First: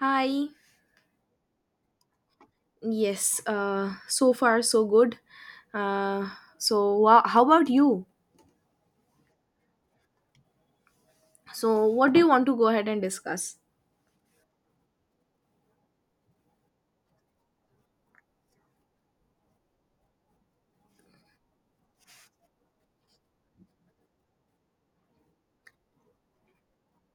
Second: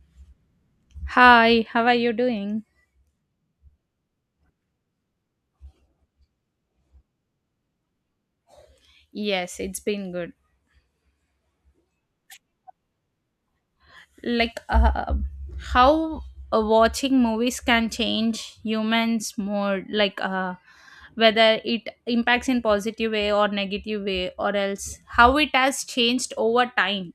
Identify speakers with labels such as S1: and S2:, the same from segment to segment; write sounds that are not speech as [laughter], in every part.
S1: Hi.
S2: Hi, how are you doing?
S1: Yes. So far, so good. Uh, so, wha How about you?
S2: Yes, it's been good.
S1: So, what do you want to go ahead and discuss?
S2: Like, how watching movies can change humans more, like, whether it impacts in positive way or negative way, or else how it has changed over time.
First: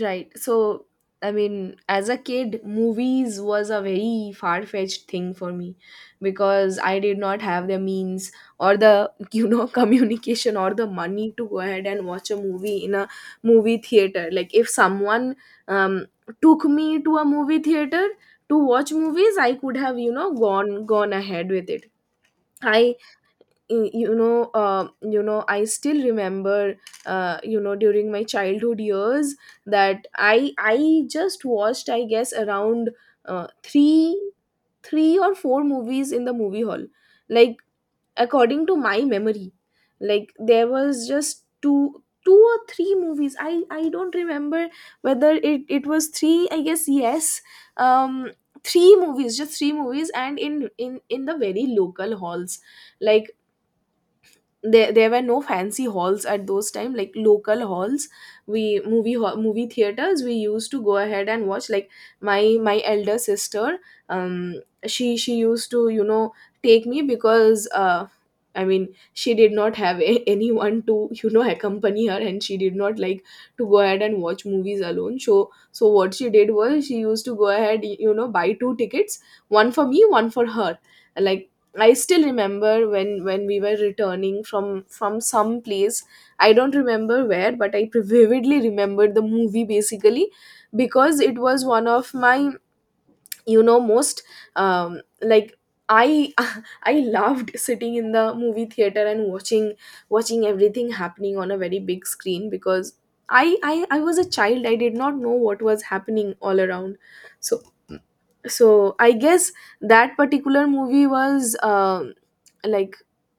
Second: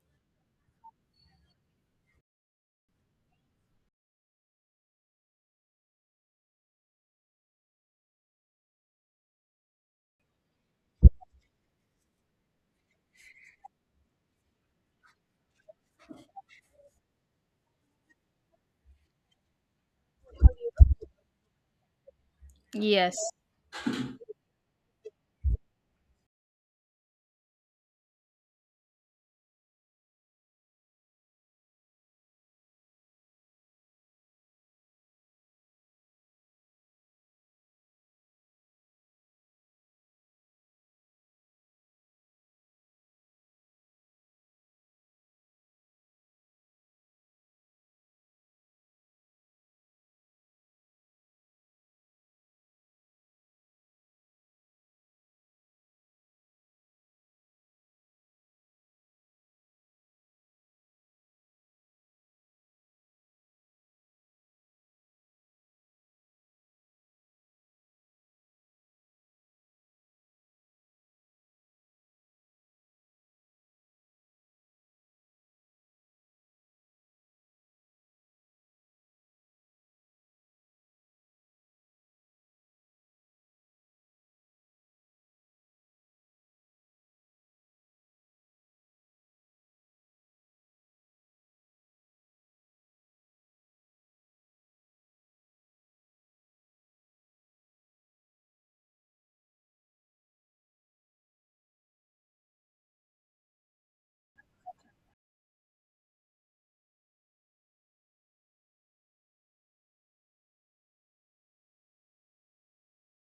S1: Right. So, I mean, as a kid, movies was a very far fetched thing for me because I did not have the means or the, [laughs] you know, communication or the money to go ahead and watch a movie in a movie theater. Like, if someone um, took me to a movie theater to watch movies, I could have, gone ahead with it. I
S2: Yes.
S1: I still remember during my childhood years that I just watched, I guess, around uh, 3 3 or 4 movies in the movie hall, like, according to my memory. Like, there was just two or three movies. I don't remember whether it was three. I guess yes. um Three movies, just three movies. And in in the very local halls. Like, there were no fancy halls at those time, like local halls. We movie theaters we used to go ahead and watch. Like, my elder sister, um she used to, take me, because I mean, she did not have [laughs] anyone to, accompany her, and she did not like to go ahead and watch movies alone. So, what she did was, she used to go ahead, buy two tickets, one for me, one for her. Like, I still remember when we were returning from some place. I don't remember where, but I vividly remembered the movie, basically, because it was one of my, most, um, like I [laughs] I loved sitting in the movie theater and watching everything happening on a very big screen, because I was a child. I did not know what was happening all around. So so, I guess that particular movie was like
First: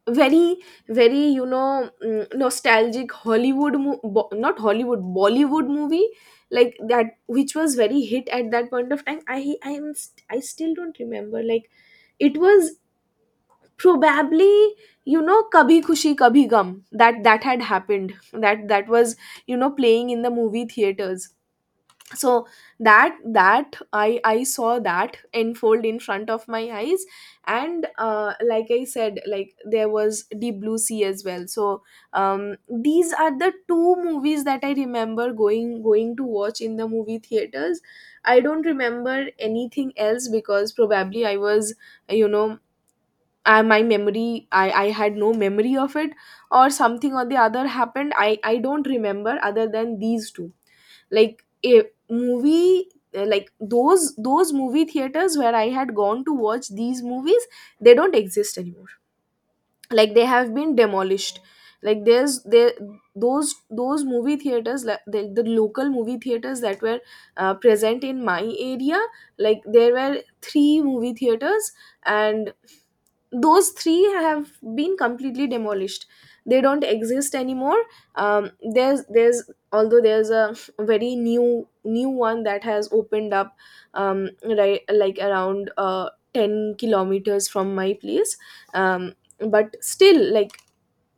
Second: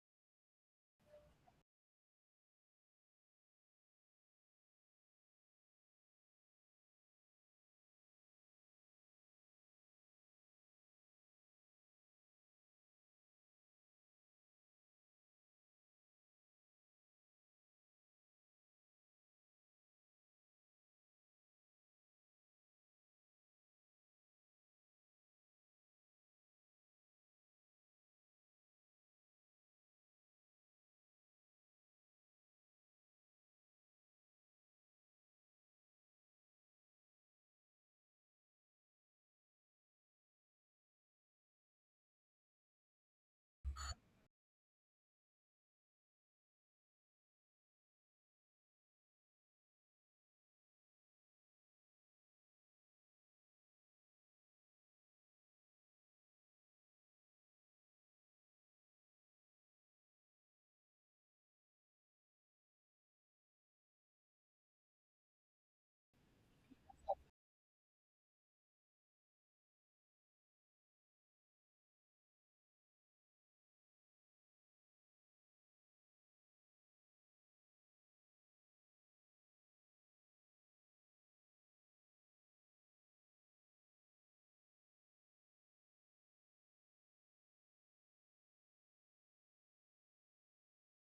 S1: very, very, nostalgic Hollywood not Hollywood, Bollywood movie. Like, that, which was very hit at that point of time. I still don't remember. Like, it was probably, Kabhi Khushi Kabhi Gum that had happened, that was, playing in the movie theaters. So that I saw that unfold in front of my eyes. And like I said, like, there was Deep Blue Sea as well. So, these are the two movies that I remember going to watch in the movie theaters. I don't remember anything else, because probably I was, you know my memory, I had no memory of it, or something or the other happened. I don't remember other than these two. like a movie like those movie theaters where I had gone to watch these movies, they don't exist anymore. Like, they have been demolished. Like there's there those movie theaters, like the local movie theaters that were present in my area. Like, there were three movie theaters, and those three have been completely demolished. They don't exist anymore. There's Although there's a very new one that has opened up, um, right, like, around 10 kilometers from my place. um, but still, like,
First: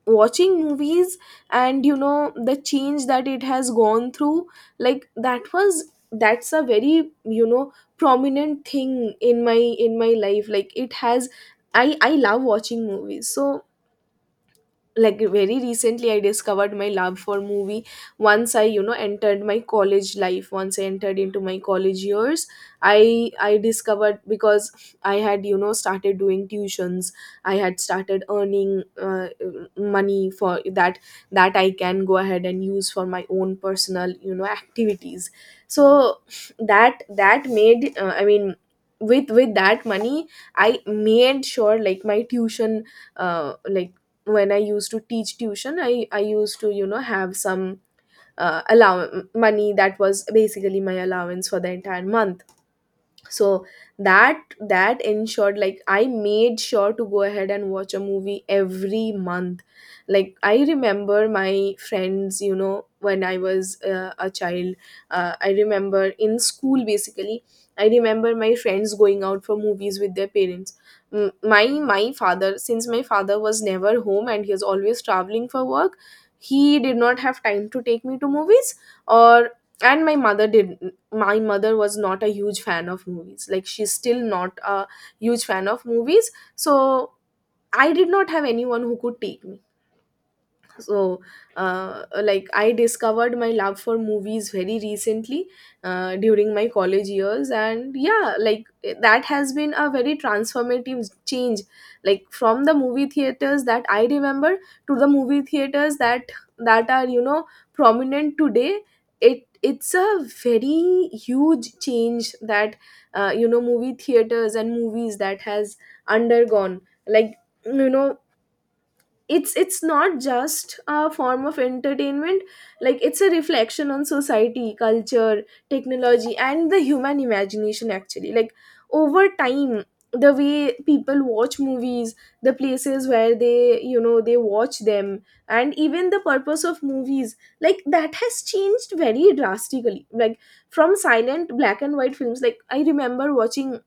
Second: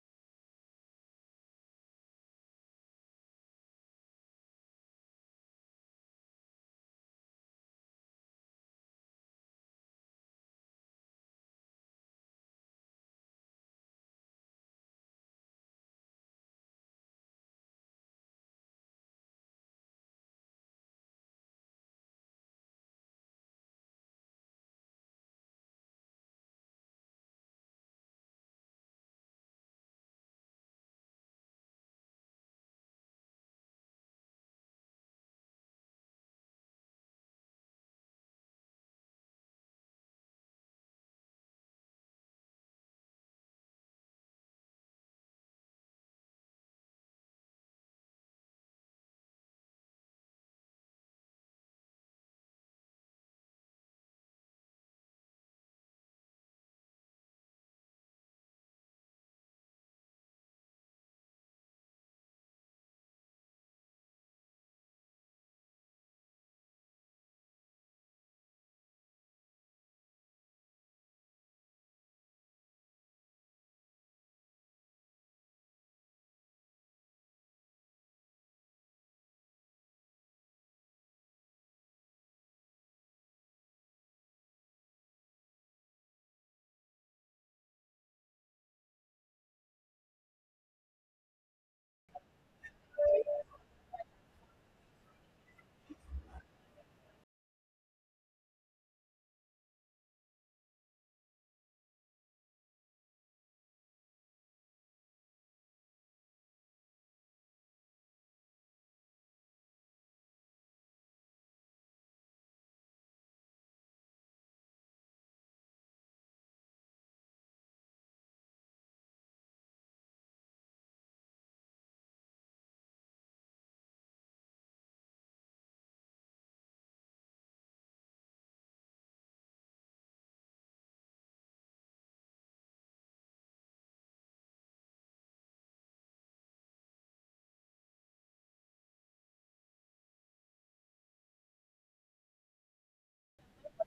S1: watching movies, and, the change that it has gone through, like, that's a very, prominent thing in my life. Like, it has, I love watching movies. So, like, very recently I discovered my love for movie. Once I, entered my college life, once I entered into my college years, I discovered, because I had, started doing tuitions. I had started earning money for that, that I can go ahead and use for my own personal, activities. So that made, I mean, with that money, I made sure, like, my tuition, like, when I used to teach tuition, I used to, have some, allow money that was basically my allowance for the entire month. So that ensured, like, I made sure to go ahead and watch a movie every month. Like, I remember my friends, when I was a child, I remember in school, basically, I remember my friends going out for movies with their parents. My father, since my father was never home and he was always traveling for work, he did not have time to take me to movies. Or And my mother did. My mother was not a huge fan of movies, like, she's still not a huge fan of movies. So I did not have anyone who could take me. So, like, I discovered my love for movies very recently, during my college years. And yeah, like, that has been a very transformative change. Like, from the movie theaters that I remember to the movie theaters that are, prominent today, it's a very huge change that, movie theaters and movies, that has undergone. Like, you know it's not just a form of entertainment. Like, it's a reflection on society, culture, technology, and the human imagination, actually. Like, over time, the way people watch movies, the places where they, they watch them, and even the purpose of movies, like, that has changed very drastically. Like, from silent black and white films, like, I remember watching,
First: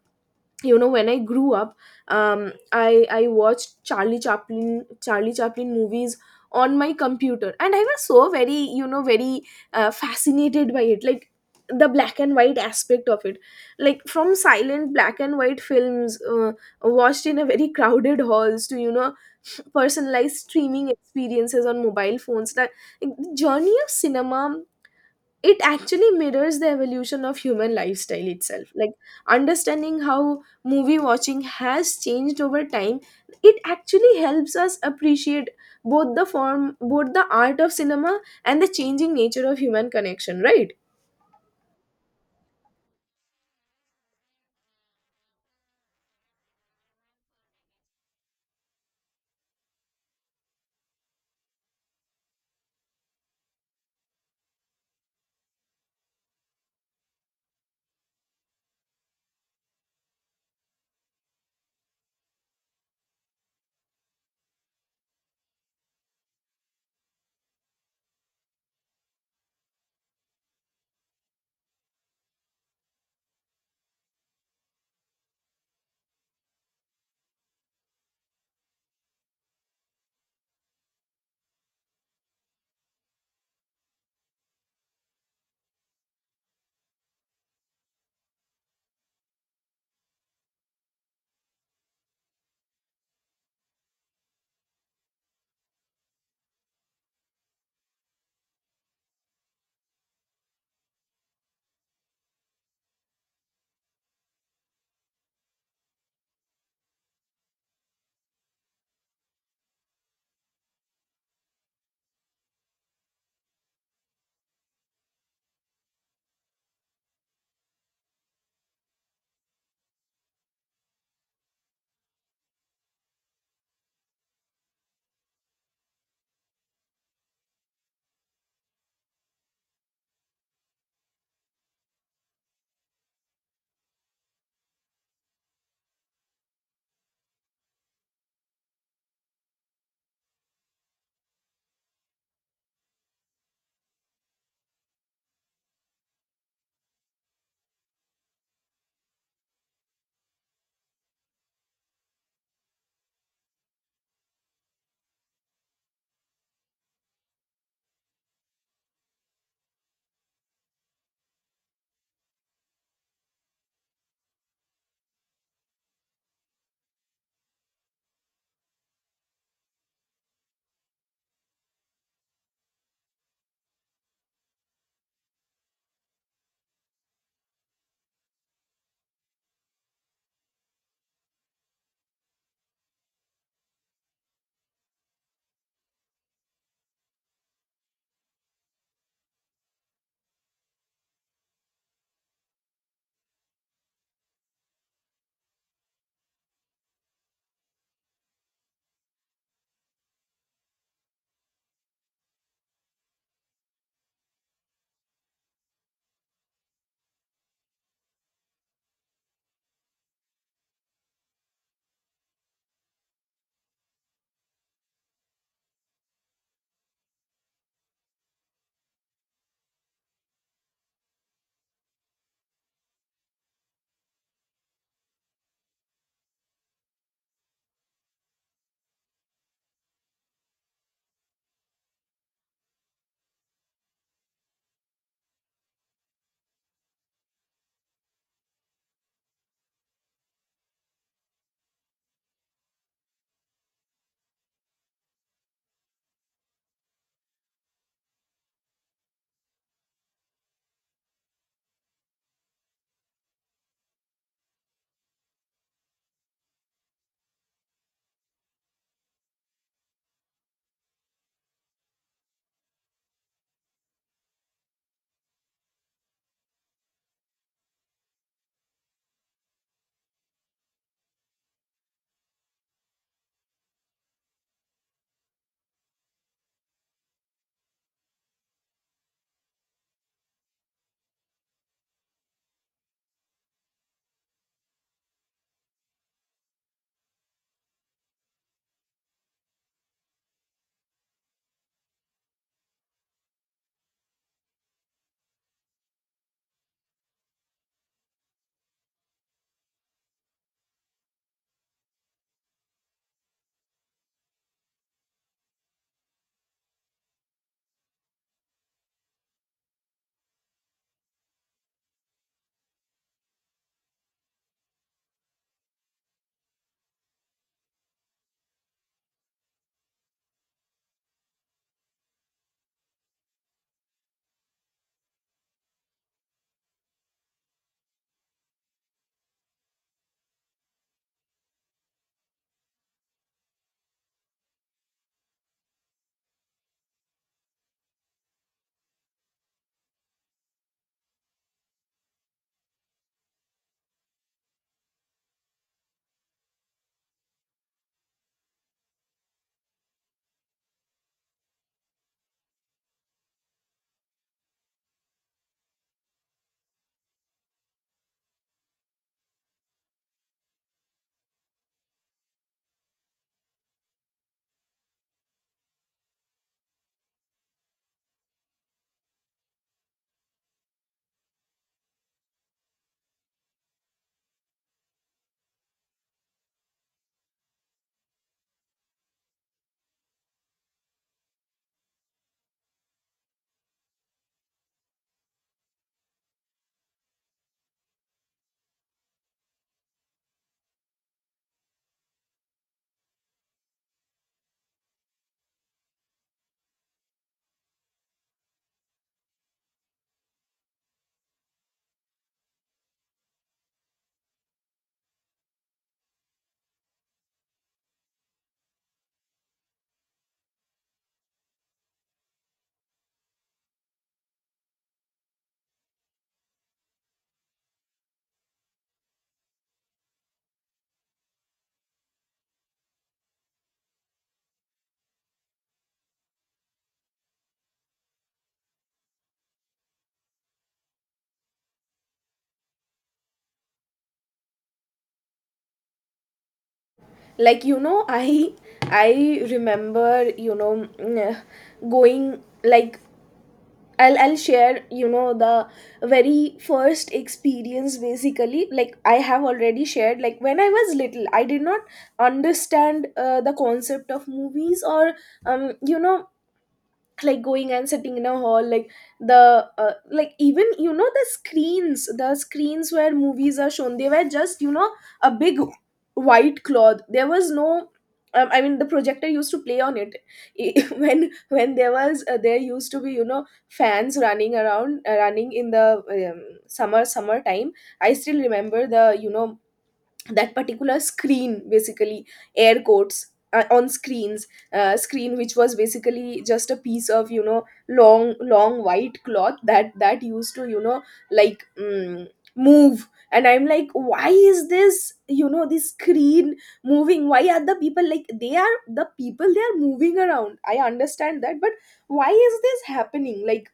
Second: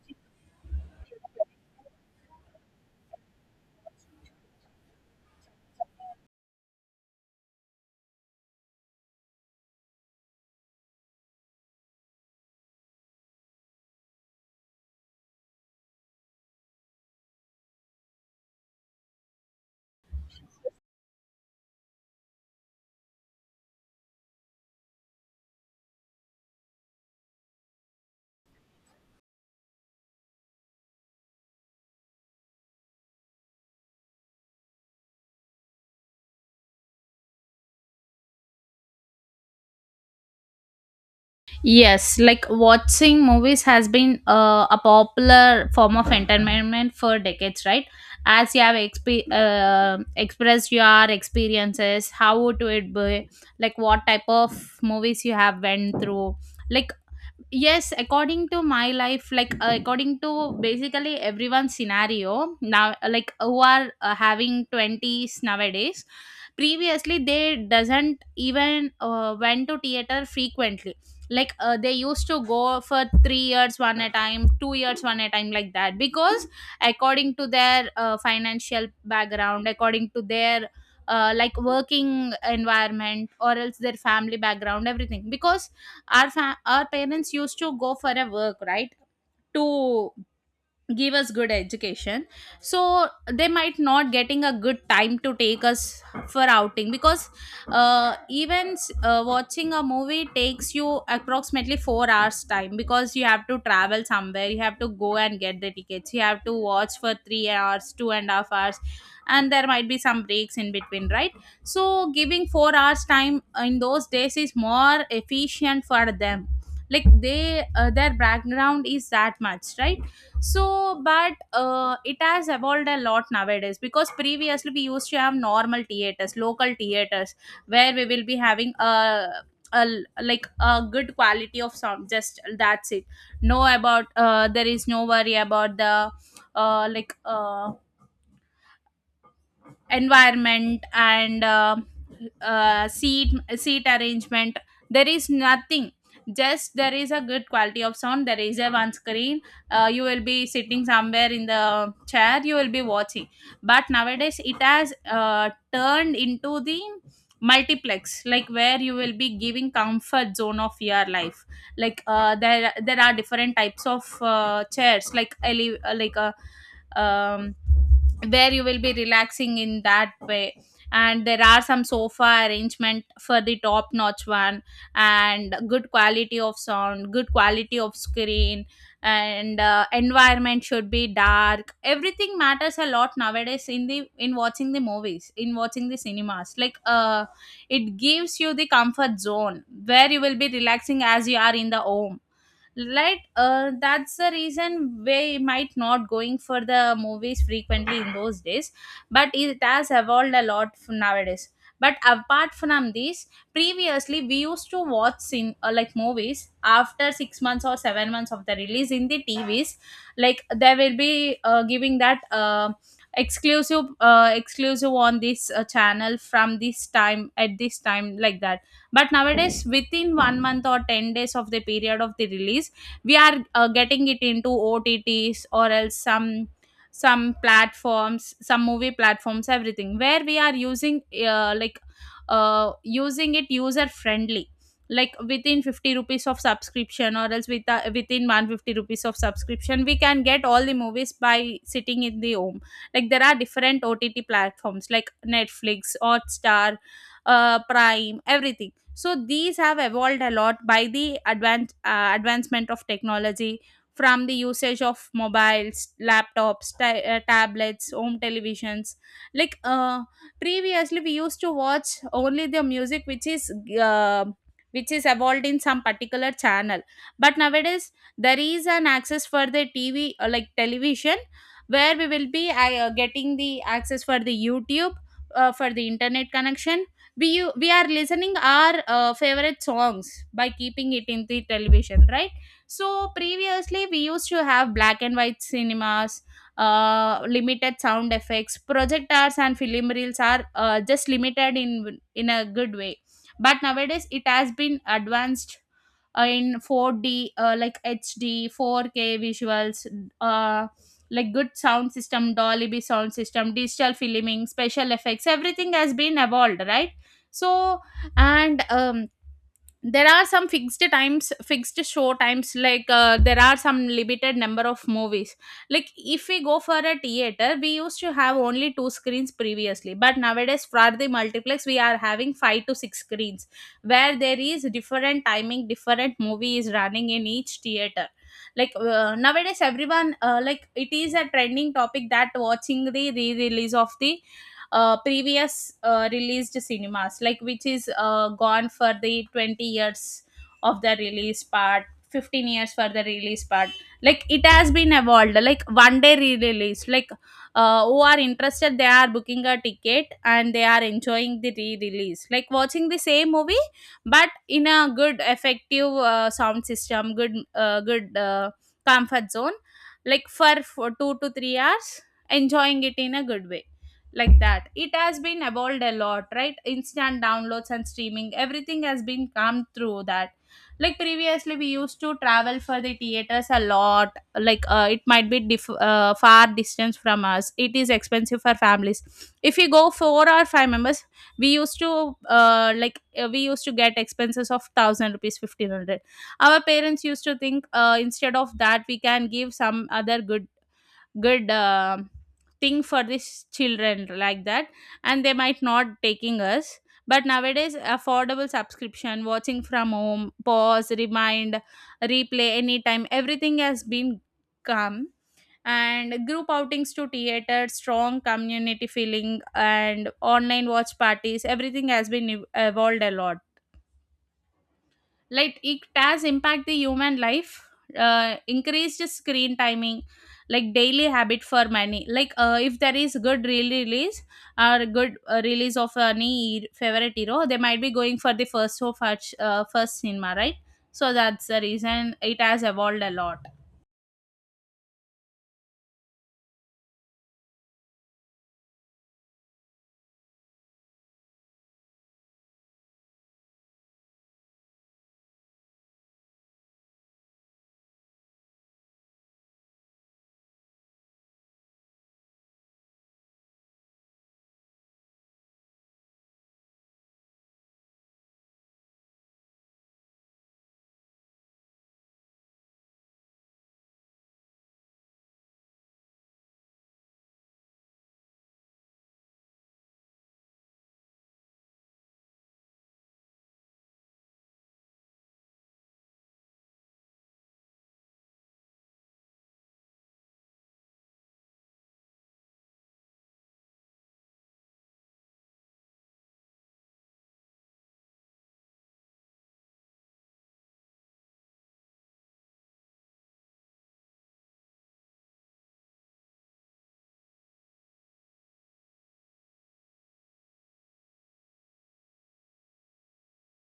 S1: when I grew up, I watched Charlie Chaplin movies on my computer, and I was so very, very, fascinated by it. Like, the black and white aspect of it. Like, from silent black and white films, watched in a very crowded halls, to, personalized streaming experiences on mobile phones, that, like, the journey of cinema, it actually mirrors the evolution of human lifestyle itself. Like, understanding how movie watching has changed over time, it actually helps us appreciate both the form, both the art of cinema, and the changing nature of human connection, right?
S2: Yes, like watching movies has been a popular form of entertainment for decades, right? As you have expressed your experiences, how would it be? Like, what type of movies you have went through? Like, yes, according to my life, like according to basically everyone's scenario now, like who are having 20s nowadays, previously they doesn't even went to theater frequently, like they used to go for 3 years one at a time, 2 years one at a time like that, because according to their financial background, according to their like working environment or else their family background, everything. Because our our parents used to go for a work, right? To give us good education. So they might not getting a good time to take us for outing, because even watching a movie takes you approximately 4 hours time, because you have to travel somewhere, you have to go and get the tickets, you have to watch for 3 hours, two and a half hours, and there might be some breaks in between, right? So giving 4 hours time in those days is more efficient for them. Like, they their background is that much, right? So but it has evolved a lot nowadays, because previously we used to have normal theaters, local theaters, where we will be having a like a good quality of sound, just that's it. No, about there is no worry about the like environment and seat arrangement, there is nothing. Just there is a good quality of sound, there is a one screen. You will be sitting somewhere in the chair, you will be watching. But nowadays it has turned into the multiplex, like where you will be giving comfort zone of your life. Like there are different types of chairs, like like a um, where you will be relaxing in that way. And there are some sofa arrangement for the top notch one, and good quality of sound, good quality of screen, and environment should be dark. Everything matters a lot nowadays, in watching the movies, in watching the cinemas, like it gives you the comfort zone where you will be relaxing as you are in the home. Like that's the reason we might not going for the movies frequently in those days, but it has evolved a lot from nowadays. But apart from this, previously we used to watch in like movies after 6 months or 7 months of the release in the TVs. Like, they will be giving that exclusive on this channel from this time at this time like that. But nowadays, within one month or 10 days of the period of the release, we are getting it into OTTs or else some platforms, some movie platforms, everything, where we are using like using it user friendly. Like within 50 rupees of subscription or else with within 150 rupees of subscription, we can get all the movies by sitting in the home. Like, there are different OTT platforms like Netflix, Hotstar, Prime, everything. So these have evolved a lot by the advancement of technology, from the usage of mobiles, laptops, tablets, home televisions. Like previously we used to watch only the music uh, which is evolved in some particular channel. But nowadays there is an access for the TV, like television, where we will be getting the access for the YouTube, for the internet connection. We are listening our favorite songs by keeping it in the television, right? So previously we used to have black and white cinemas, limited sound effects, projectors and film reels are just limited in a good way. But nowadays it has been advanced in 4D, like HD 4K visuals, uh, like good sound system, Dolby sound system, digital filming, special effects, everything has been evolved, right? So, and there are some fixed times, fixed show times, like there are some limited number of movies. Like, if we go for a theater, we used to have only two screens previously, but nowadays for the multiplex we are having five to six screens, where there is different timing, different movie is running in each theater. Like nowadays everyone like it is a trending topic that watching the re-release of the previous released cinemas, like which is gone for the 20 years of the release part, 15 years for the release part. Like, it has been evolved like one day re-release. Like who are interested they are booking a ticket and they are enjoying the re-release, like watching the same movie but in a good effective sound system, good comfort zone, like for 2 to 3 hours, enjoying it in a good way. Like that, it has been evolved a lot, right? Instant downloads and streaming, everything has been come through that. Like, previously we used to travel for the theaters a lot. Like it might be far distance from us, it is expensive for families. If we go four or five members, we used to like we used to get expenses of 1000 rupees, 1500. Our parents used to think instead of that we can give some other good good thing for these children, like that, and they might not taking us. But nowadays affordable subscription, watching from home, pause, remind, replay anytime, everything has been come. And group outings to theater, strong community feeling, and online watch parties, everything has been evolved a lot. Like, it has impact the human life, increased screen timing, like daily habit for many. Like if there is good real release or good release of any favorite hero, they might be going for the first show, first cinema, right? So that's the reason it has evolved a lot.
S1: Like, I remember, going, like, I'll share, the very first experience, basically. Like, I have already shared, like, when I was little, I did not understand the concept of movies, or, um you know like, going and sitting in a hall. Like, the like, even, the screens, the screens where movies are shown, they were just, a big white cloth. There was no, I mean, the projector used to play on it. [laughs] When there was there used to be, fans running around, running in the, summer time. I still remember the, that particular screen, basically. Air quotes, on screens screen, which was basically just a piece of, long white cloth that used to, like mm, move. And I'm like, why is this, this screen moving? Why are the people, like, they are the people, they are moving around, I understand that, but why is this happening? Like,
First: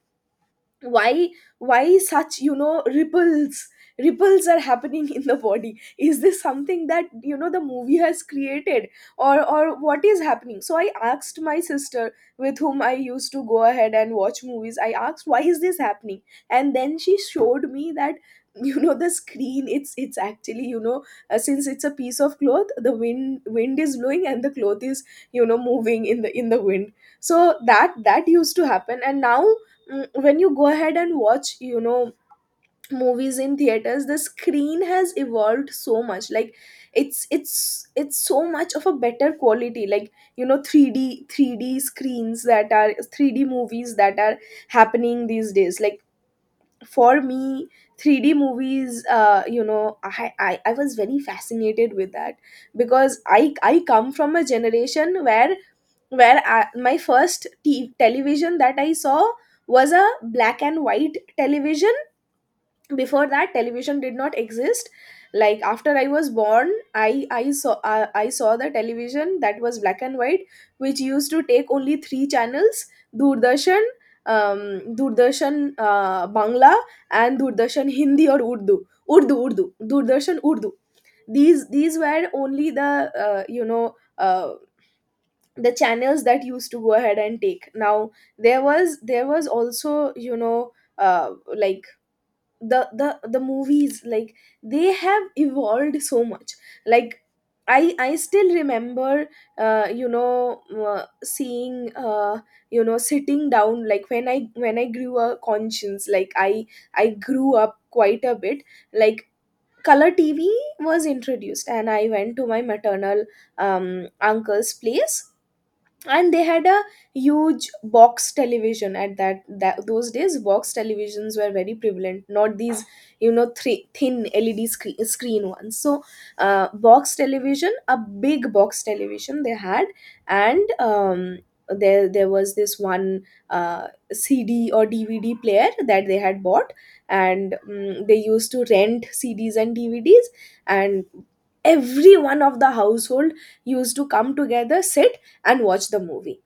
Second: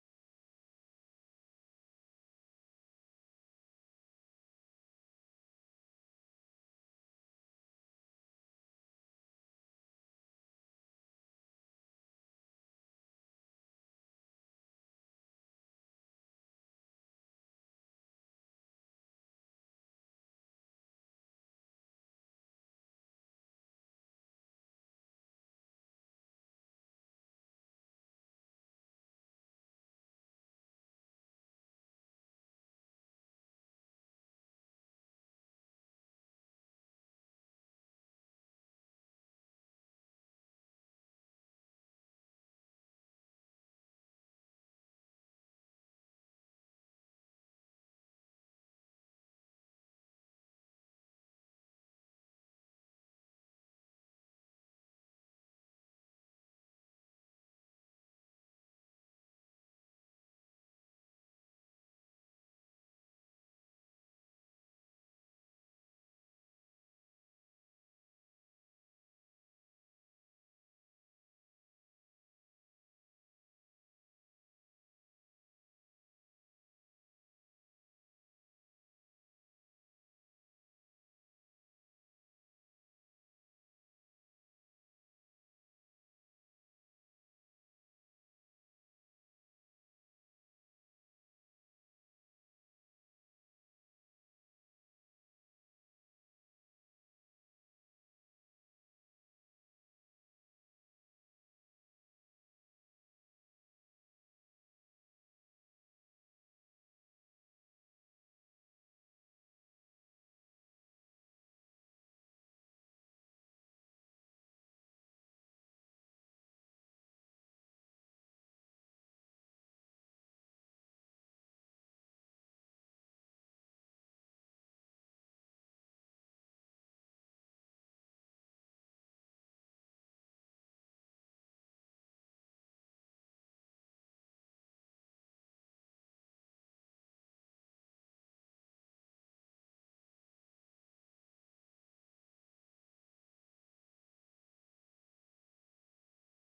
S1: why, such, ripples, are happening in the body? Is this something that, the movie has created, or what is happening? So I asked my sister, with whom I used to go ahead and watch movies, I asked, why is this happening? And then she showed me that, the screen, it's actually, since it's a piece of cloth, the wind is blowing, and the cloth is, moving in the wind. So that used to happen. And now, when you go ahead and watch, movies in theaters, the screen has evolved so much. Like, it's so much of a better quality, like, 3d screens that are 3D movies that are happening these days. Like, for me, 3D movies, I was very fascinated with that, because I come from a generation where my first television that I saw was a black and white television. Before that, television did not exist. Like, after I was born, I saw the television that was black and white, which used to take only three channels. Doordarshan, Doordarshan Bangla, and Doordarshan Hindi, or urdu urdu urdu Doordarshan Urdu. These were only the, uh, you know uh, the channels that used to go ahead and take. Now, there was also, you know uh, like, the movies, like, they have evolved so much. Like, I still remember, uh, you know seeing you know sitting down, like, when I when I grew a conscience. Like, I grew up quite a bit, like color TV was introduced, and I went to my maternal uncle's place, and they had a huge box television at that, those days box televisions were very prevalent, not these, you know, three thin LED screen ones. So box television, a big box television they had. And there was this one uh, CD or DVD player that they had bought. And mm, they used to rent CDs and DVDs, and everyone of the household used to come together, sit, and watch the movie.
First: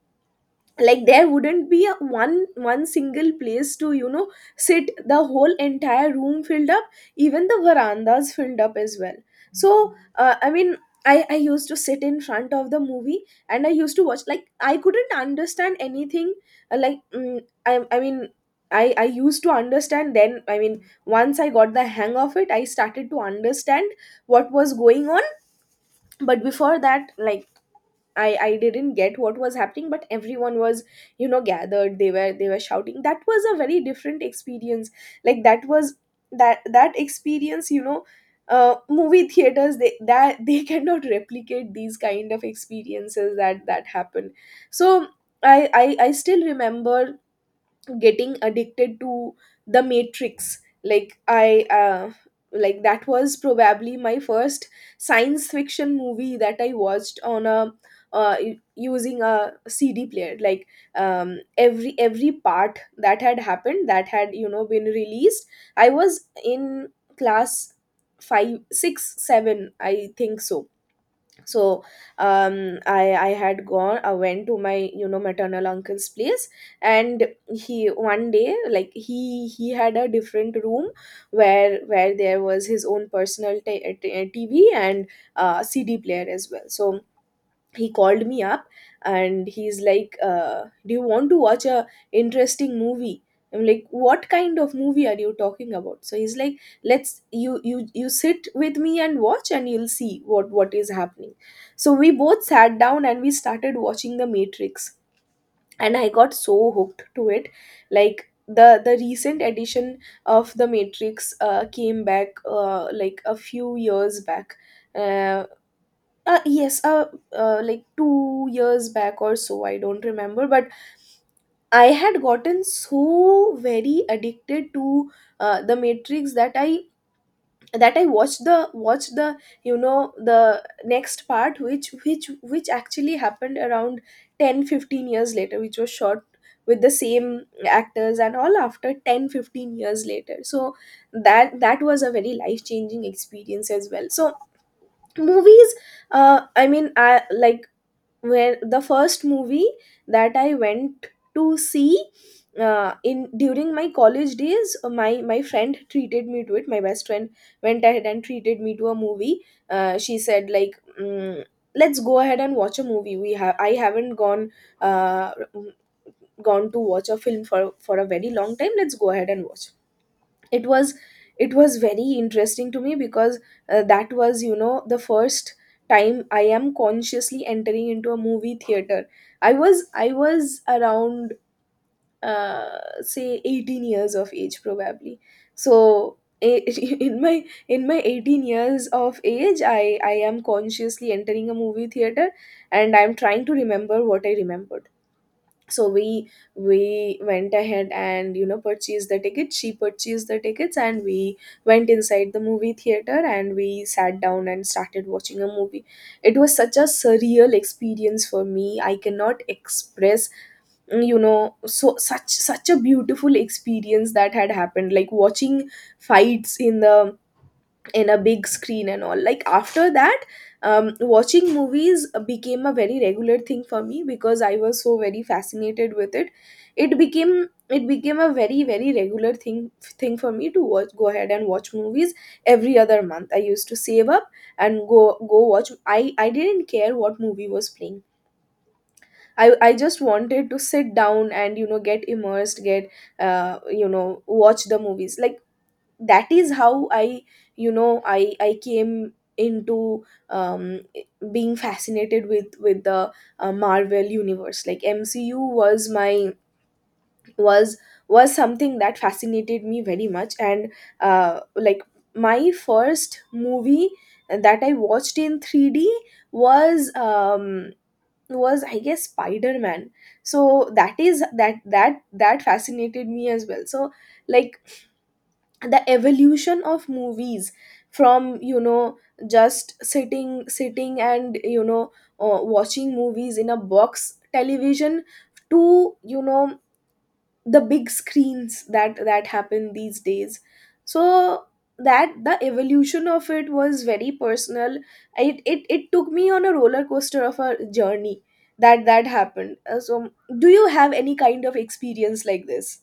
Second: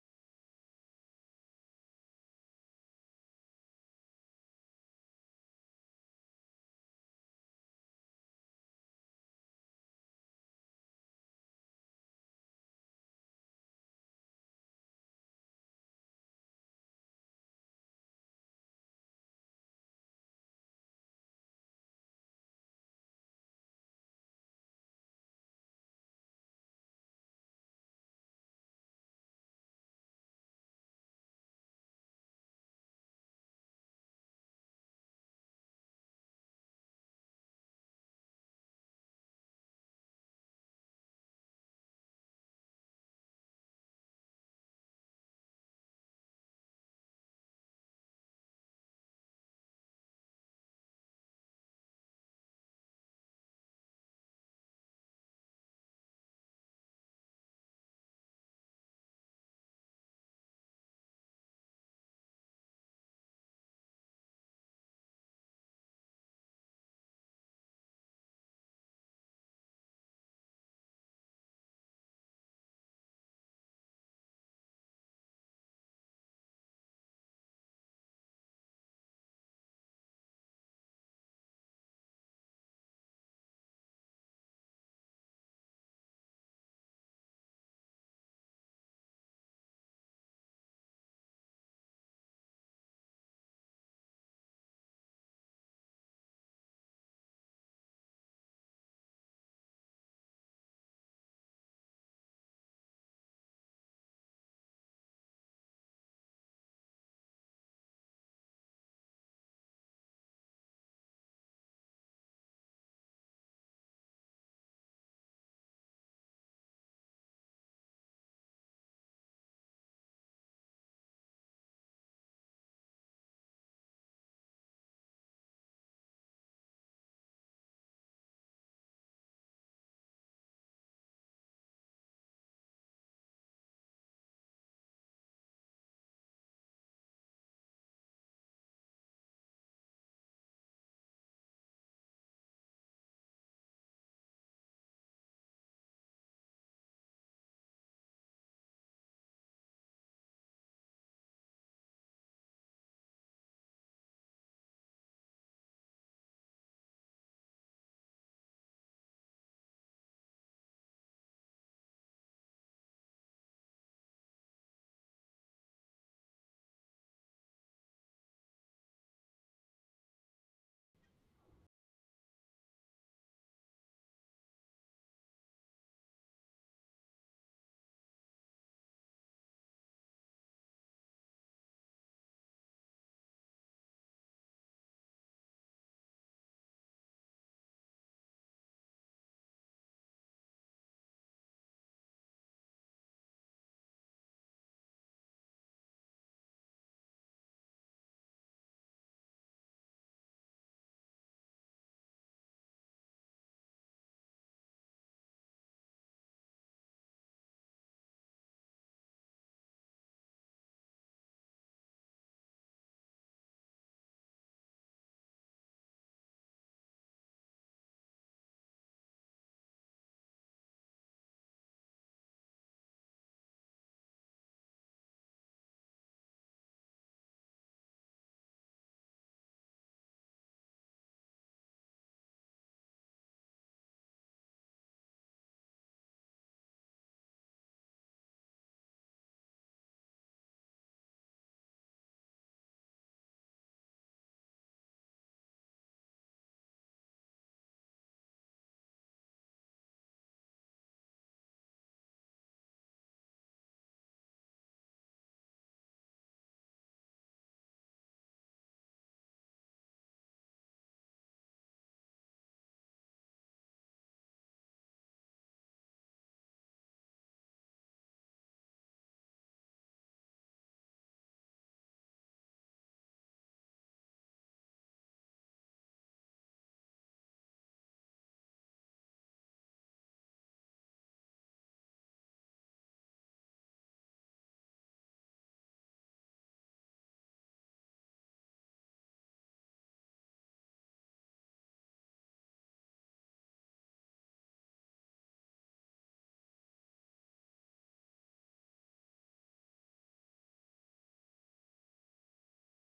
S1: Like, there wouldn't be a one single place to, you know, sit. The whole entire room filled up, even the verandas filled up as well. So I used to sit in front of the movie, and I used to watch. Like, I couldn't understand anything. uh, like mm, I, I mean I used to understand. Then, I mean, once I got the hang of it, I started to understand what was going on. But before that, like, I didn't get what was happening, but everyone was, you know, gathered. They were shouting. That was a very different experience. Like, that was, that experience, you know, movie theaters, they that [laughs] they cannot replicate these kind of experiences that happen. So I still remember getting addicted to the Matrix. Like, I like that was probably my first science fiction movie that I watched on a using a CD player. Like every part that had happened, that had, you know, been released. I was in class 5, 6, 7, I think so. So I had gone I went to my, you know, maternal uncle's place. And he one day, like he had a different room where there was his own personal TV and CD player as well. So he called me up, and he's like, "Do you want to watch a interesting movie?" I'm like, "What kind of movie are you talking about?" So he's like, let's You you sit with me and watch, and you'll see what is happening." So we both sat down and we started watching the Matrix, and I got so hooked to it. Like, the recent edition of the Matrix came back like a few years back. uh, yes, like 2 years back or so, I don't remember. But I had gotten so very addicted to the Matrix that I watched the, you know, the next part, which which actually happened around 10, 15 years later, which was shot with the same actors and all after 10, 15 years later. So that was a very life changing experience as well. So movies, I mean I like where the first movie that I went to see in during my college days, my friend treated me to it. My best friend went ahead and treated me to a movie. She said like. Mm, "Let's go ahead and watch a movie. We have, I haven't gone uh, gone to watch a film for a very long time. Let's go ahead and watch." It was, it was very interesting to me, because that was, you know, the first time I am consciously entering into a movie theater. I was around say 18 years of age probably. So I- [laughs] in my, in my 18 years of age, I am consciously entering a movie theater, and I'm trying to remember what I remembered. So we went ahead and, you know, purchased the tickets. She purchased the tickets, and we went inside the movie theater and we sat down and started watching a movie. It was such a surreal experience for me, I cannot express. Mm, you know, so such a beautiful experience that had happened, like watching fights in the, in a big screen and all. Like after that, watching movies became a very regular thing for me, because I was so very fascinated with it. It became, it became a very regular thing for me to watch, go ahead and watch movies. Every other month I used to save up and go, go watch. I didn't care what movie was playing. I just wanted to sit down and, you know, get immersed, get you know, watch the movies. Like, that is how I, you know, I came into um being fascinated with the Marvel universe. Like MCU was my, was was something that fascinated me very much. And like my first movie that I watched in 3D was was, I guess, Spider-Man. So that is that, that fascinated me as well. So like the evolution of movies, from, you know, just sitting and, you know, watching movies in a box television, to, you know, the big screens that happen these days. So that the evolution of it was very personal. It took me on a roller coaster of a journey that happened. So do you have any kind of experience like this?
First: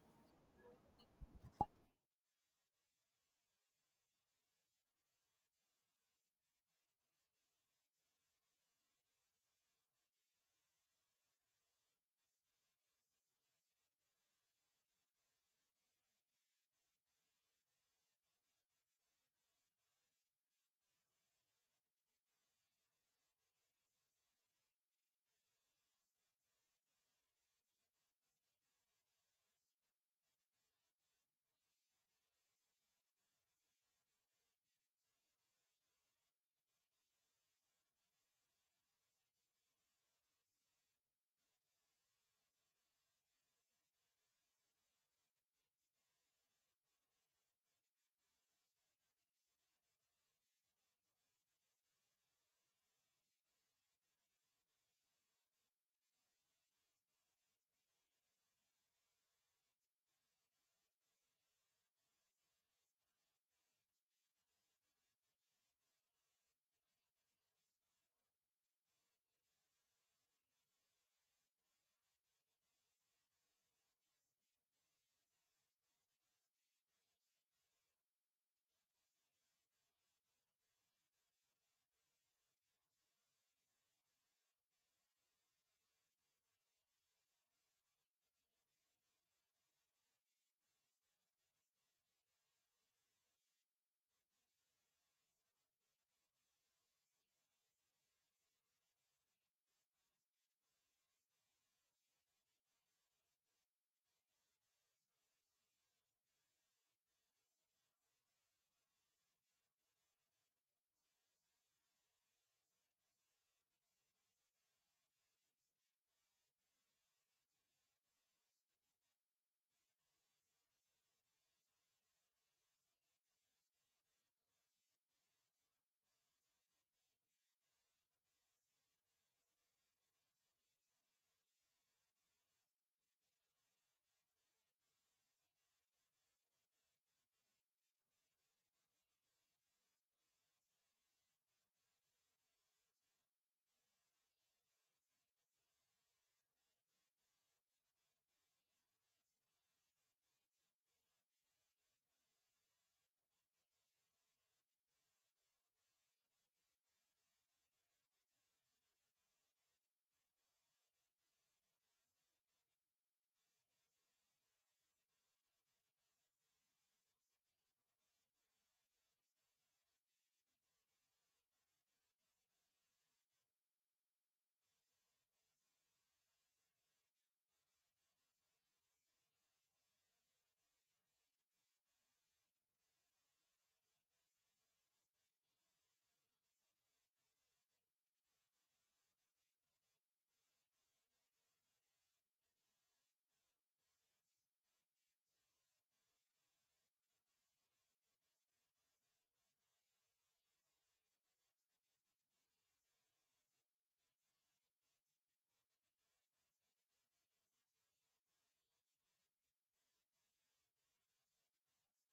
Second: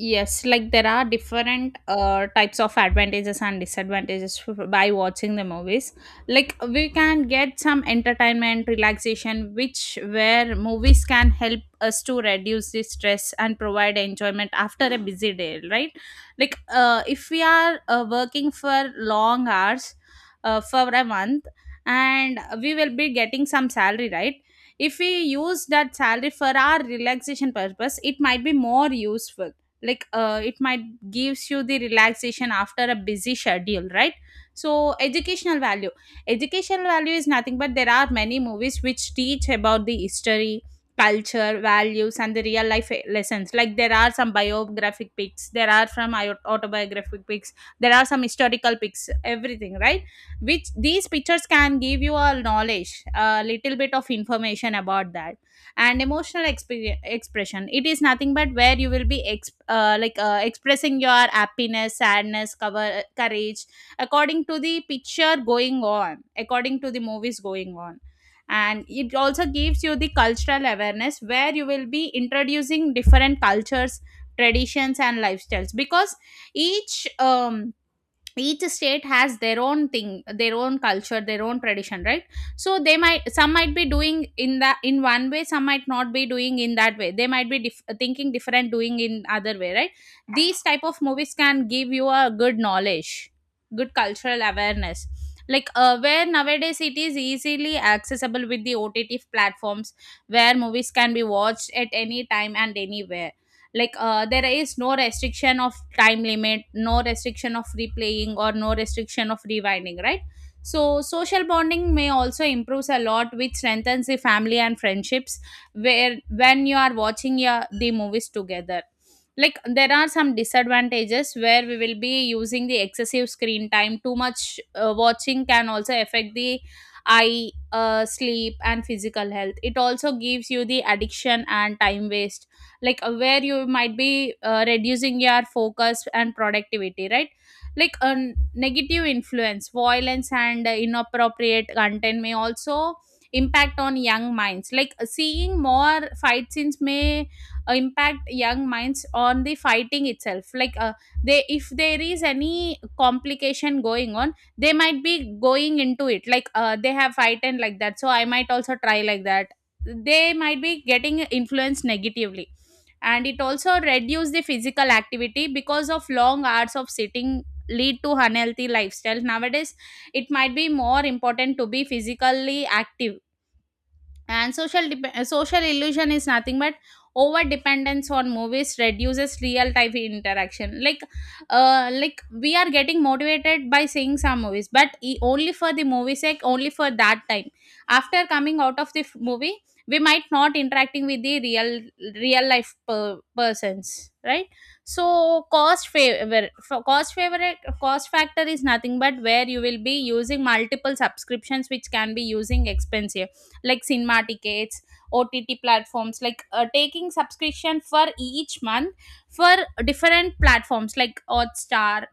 S2: Yes, like there are different types of advantages and disadvantages by watching the movies. Like, we can get some entertainment, relaxation, which where movies can help us to reduce the stress and provide enjoyment after a busy day, right? Like if we are working for long hours for a month, and we will be getting some salary, right? If we use that salary for our relaxation purpose, it might be more useful. Like it might gives you the relaxation after a busy schedule, right? So educational value, educational value is nothing but there are many movies which teach about the history, culture, values and the real life lessons. Like, there are some biographic pics, there are from autobiographic pics, there are some historical pics, everything, right? Which these pictures can give you a knowledge, a little bit of information about that. And emotional expression, it is nothing but where you will be like expressing your happiness, sadness, courage according to the picture going on, according to the movies going on. And it also gives you the cultural awareness, where you will be introducing different cultures, traditions and lifestyles, because each um, each state has their own thing, their own culture, their own tradition, right? So they might, some might be doing in that in one way, some might not be doing in that way, they might be thinking different, doing in other way, right? These type of movies can give you a good knowledge, good cultural awareness. Like where nowadays it is easily accessible with the OTT platforms, where movies can be watched at any time and anywhere. Like there is no restriction of time limit, no restriction of replaying, or no restriction of rewinding, right? So social bonding may also improves a lot, which strengthens the family and friendships, where when you are watching the movies together. Like, there are some disadvantages where we will be using the excessive screen time, too much watching can also affect the eye, sleep and physical health. It also gives you the addiction and time waste. Like where you might be reducing your focus and productivity, right? Like a negative influence, violence and inappropriate content may also impact on young minds. Like seeing more fight scenes may impact young minds on the fighting itself. Like they, if there is any complication going on, they might be going into it. Like they have fight and like that, so I might also try like that, they might be getting influenced negatively. And it also reduce the physical activity because of long hours of sitting lead to unhealthy lifestyle nowadays. It might be more important to be physically active. And social social illusion is nothing but over dependence on movies reduces real time interaction. Like we are getting motivated by seeing some movies but only for the movie sake, only for that time, after coming out of the movie we might not interacting with the real life persons, right? So cost favor for cost favorite cost factor is nothing but where you will be using multiple subscriptions which can be using expensive. Like cinema tickets, OTT platforms, like taking subscription for each month for different platforms like Hotstar,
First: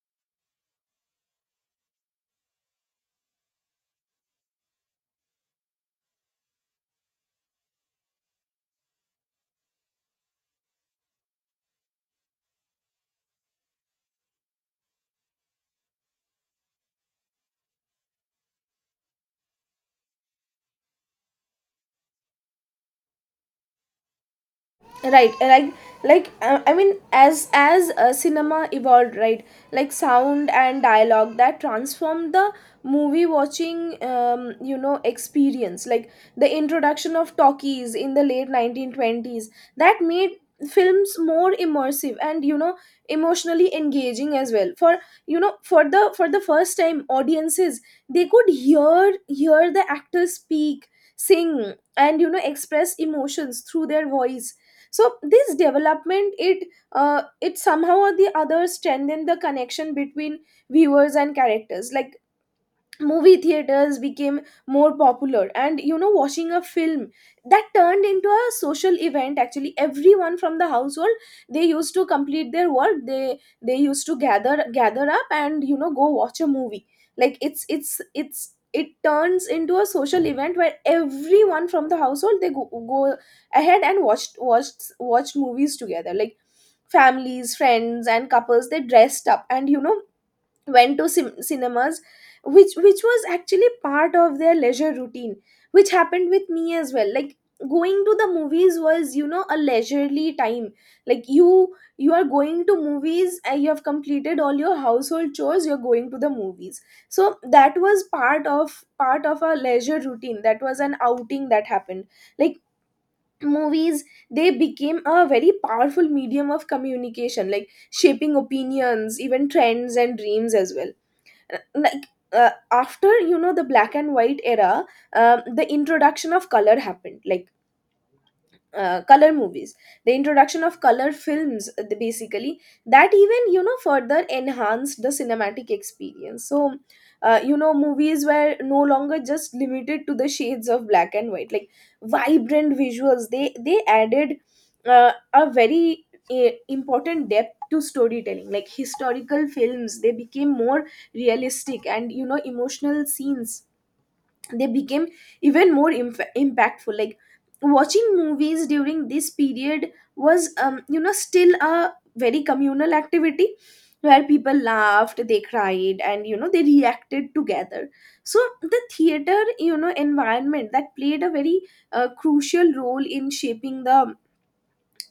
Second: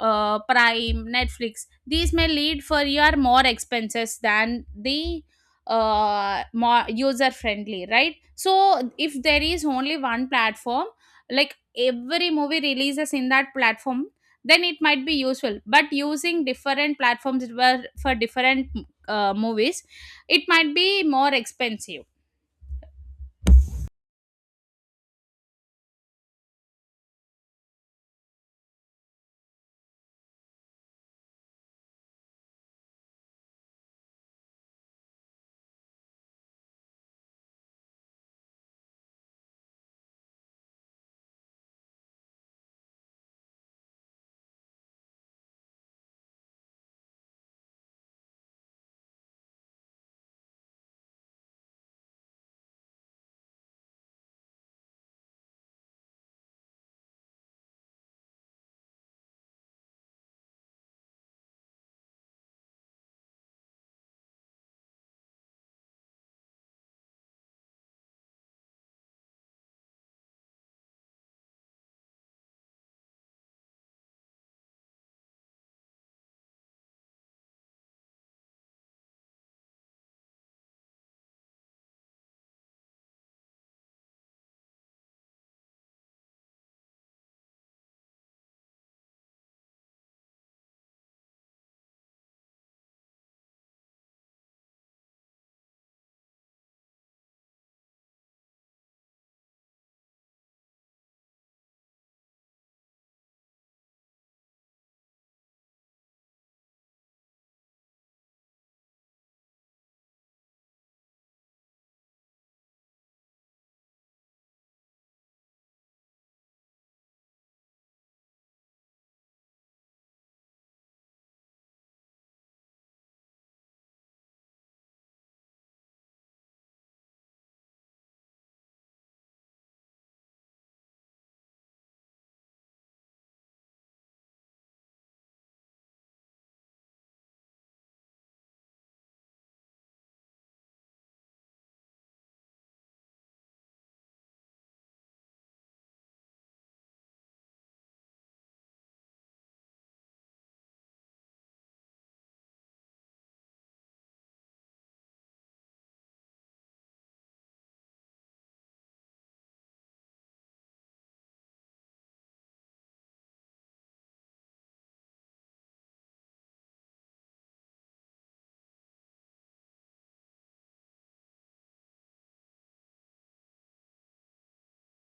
S2: Prime, Netflix. These may lead for your more expenses than the more user friendly, right? So if there is only one platform like every movie releases in that platform, then it might be useful. But using different platforms were for different movies, it might be more expensive.
S1: Right, like, as cinema evolved, right? Like sound and dialogue, that transformed the movie watching, you know, experience. Like the introduction of talkies in the late 1920s, that made films more immersive and, you know, emotionally engaging as well. For, you know, for the first time, audiences they could hear the actors speak, sing, and, you know, express emotions through their voice. So this development, it, it somehow or the other strengthen the connection between viewers and characters. Like movie theaters became more popular, and, you know, watching a film, that turned into a social event. Actually, everyone from the household, they used to complete their work, they used to gather up and, you know, go watch a movie. Like, it's, it turns into a social event where everyone from the household, they go ahead and watched movies together. Like families, friends, and couples, they dressed up and, you know, went to cinemas, which was actually part of their leisure routine. Which happened with me as well, like going to the movies was, you know, a leisurely time. Like, you are going to movies, and you have completed all your household chores, you're going to the movies. So that was part of our leisure routine. That was an outing that happened. Like, movies, they became a very powerful medium of communication, like shaping opinions, even trends and dreams as well. Like, after, you know, the black and white era, the introduction of color happened. Like, color movies, the introduction of color films, basically, that even, you know, further enhanced the cinematic experience. So, you know, movies were no longer just limited to the shades of black and white. Like, vibrant visuals, they added a very important depth to storytelling. Like historical films, they became more realistic, and, you know, emotional scenes, they became even more impactful. Like, watching movies during this period was, you know, still a very communal activity, where people laughed, they cried, and, you know, they reacted together. So the theater, you know, environment, that played a very crucial role in shaping the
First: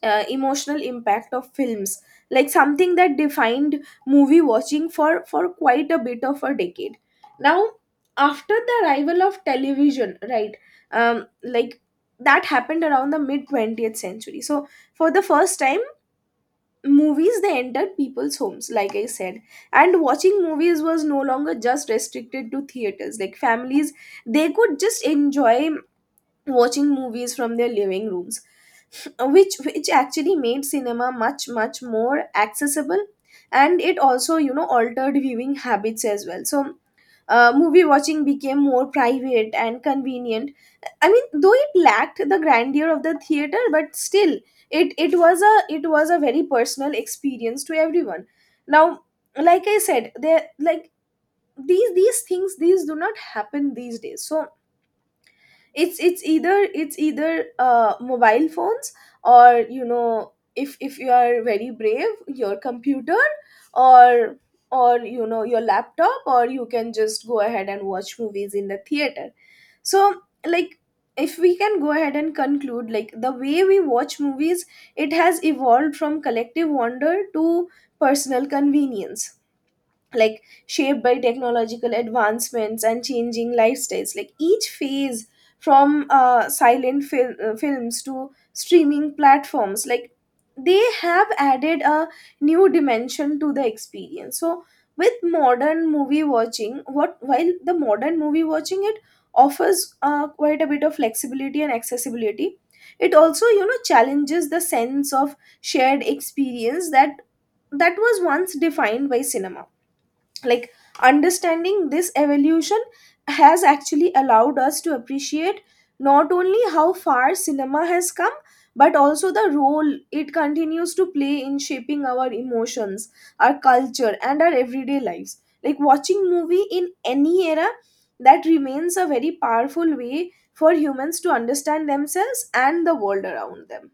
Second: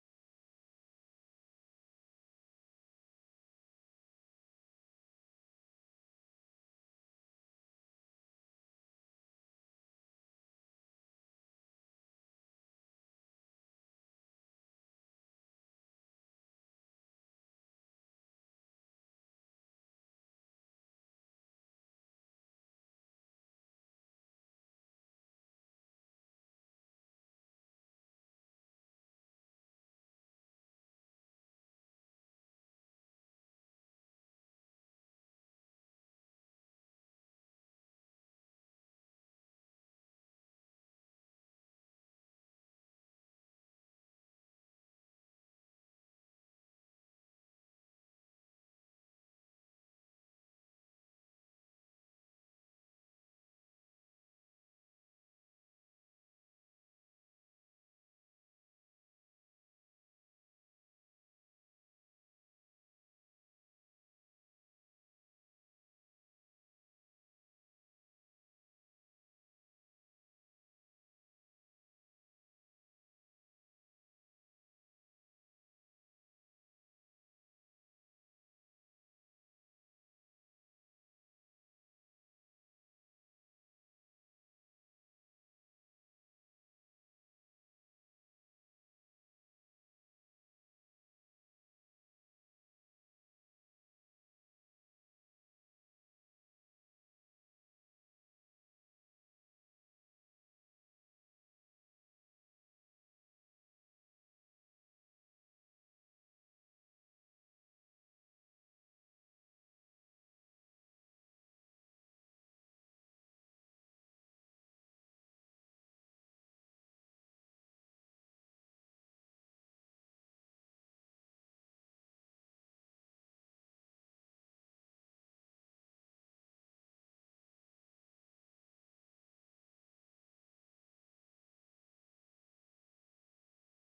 S1: emotional impact of films. Like something that defined movie watching for quite a bit of a decade. Now, after the arrival of television, right, like, that happened around the mid 20th century. So for the first time, movies, they entered people's homes, like I said. And watching movies was no longer just restricted to theaters. Like families, they could just enjoy watching movies from their living rooms, which actually made cinema much more accessible. And it also, you know, altered viewing habits as well. So, movie watching became more private and convenient. I mean, though it lacked the grandeur of the theater, but still, it was a, it was a very personal experience to everyone. Now, like I said, there, like, these things, these do not happen these days. So it's either mobile phones, or, you know, if you are very brave, your computer, or or, you know, your laptop. Or you can just go ahead and watch movies in the theater. So, like, if we can go ahead and conclude, like, the way we watch movies, it has evolved from collective wonder to personal convenience, like shaped by technological advancements and changing lifestyles. Like each phase, from films to streaming platforms, like, they have added a new dimension to the experience. So, with modern movie watching what while the modern movie watching, it offers quite a bit of flexibility and accessibility, it also, you know, challenges the sense of shared experience that was once defined by cinema. Like, understanding this evolution has actually allowed us to appreciate not only how far cinema has come, but also the role it continues to play in shaping our emotions, our culture, and our everyday lives. Like watching movie in any era, that remains a very powerful way for humans to understand themselves and the world around them.